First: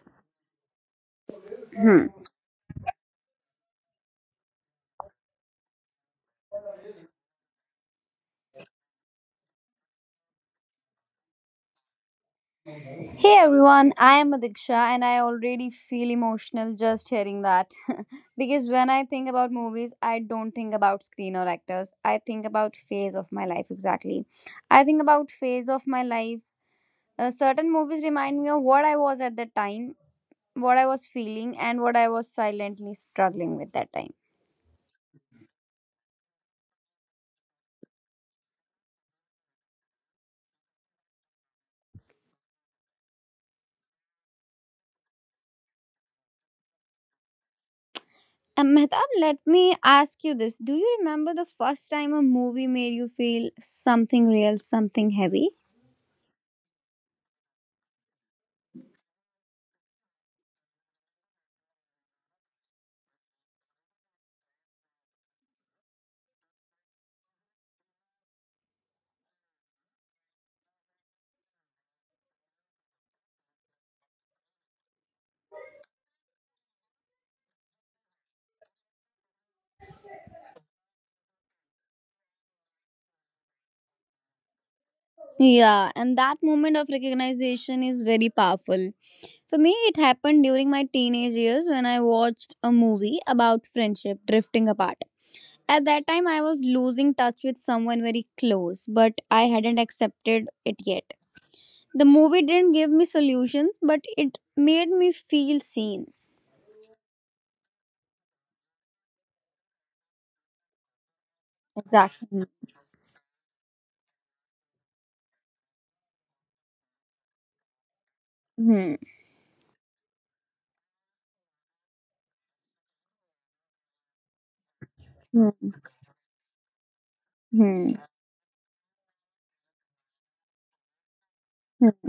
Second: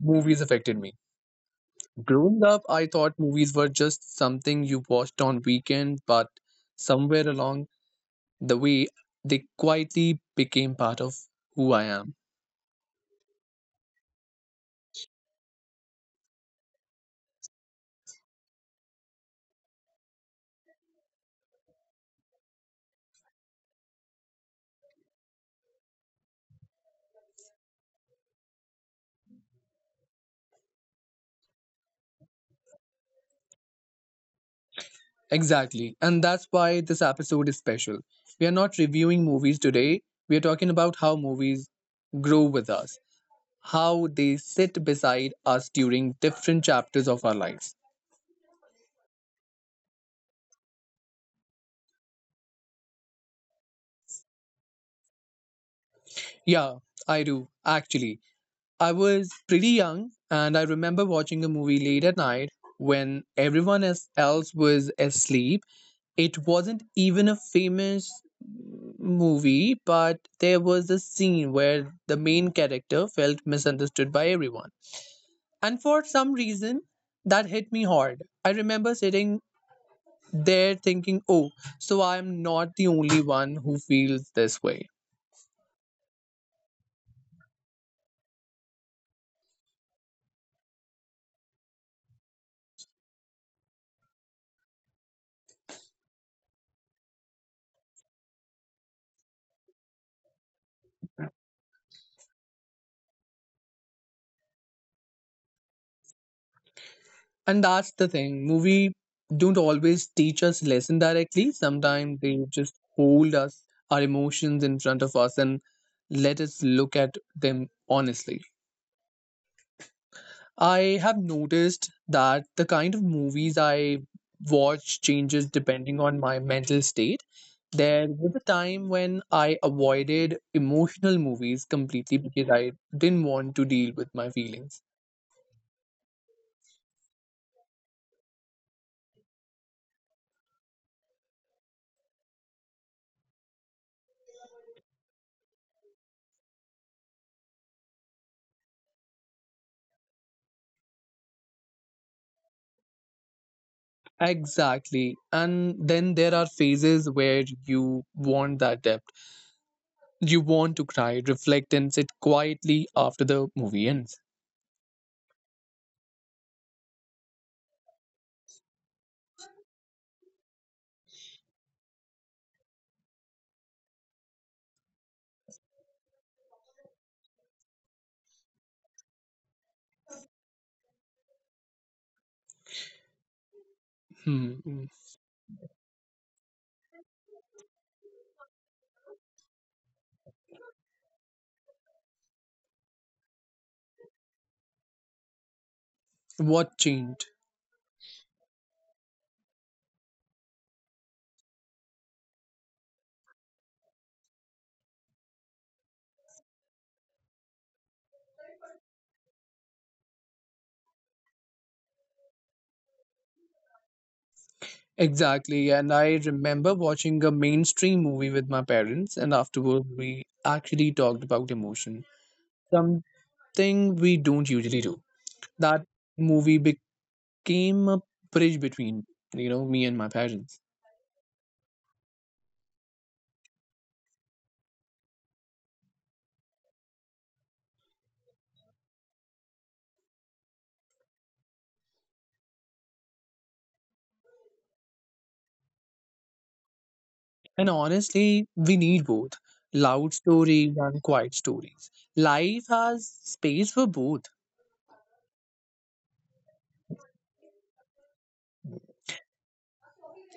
movies affected me. Growing up, I thought movies were just something you watched on weekends, but somewhere along the way, they quietly became part of who I am. Hey everyone, I am Adiksha and I already feel emotional just hearing that. Because when I think about movies, I don't think about screen or actors. I think about phase of my life exactly. I think about phase of my life. Certain movies remind me of what I was at that time, what I was feeling, and what I was silently struggling with that time. Exactly, and that's why this episode is special. We are not reviewing movies today, we are talking about how movies grow with us, how they sit beside us during different chapters of our lives. And Mehtab, let me ask you this. Do you remember the first time a movie made you feel something real, something heavy? Yeah, I do, actually. I was pretty young, and I remember watching a movie late at night when else was asleep. It wasn't even a famous movie, but there was a scene where the main character felt misunderstood by everyone. And for some reason, that hit me hard. I remember sitting they're thinking, oh, so I'm not the only one who feels this way. Yeah, and that moment of recognition is very powerful. For me, it happened during my teenage years when I watched a movie about friendship drifting apart. At that time, I was losing touch with someone very close, but I hadn't accepted it yet. The movie didn't give me solutions, but it made me feel seen. And that's the thing. Movie don't always teach us lesson directly. Sometimes they Exactly. just hold us, our emotions in front of us and let us look at them honestly. Hmm. I have noticed that the kind of movies I watch changes Hmm. depending on my mental state. Hmm. There was a time when I avoided emotional movies completely because I didn't want to deal with my feelings. Exactly. And then there are phases where you want that depth. You want to cry, reflect, and sit quietly after the movie ends. Hmm. What changed? Exactly. And I remember watching a mainstream movie with my parents, and afterward, we actually talked about emotion, something we don't usually do. That movie became a bridge between, you know, me and my parents. And honestly, we need both loud stories and quiet stories. Life has space for both,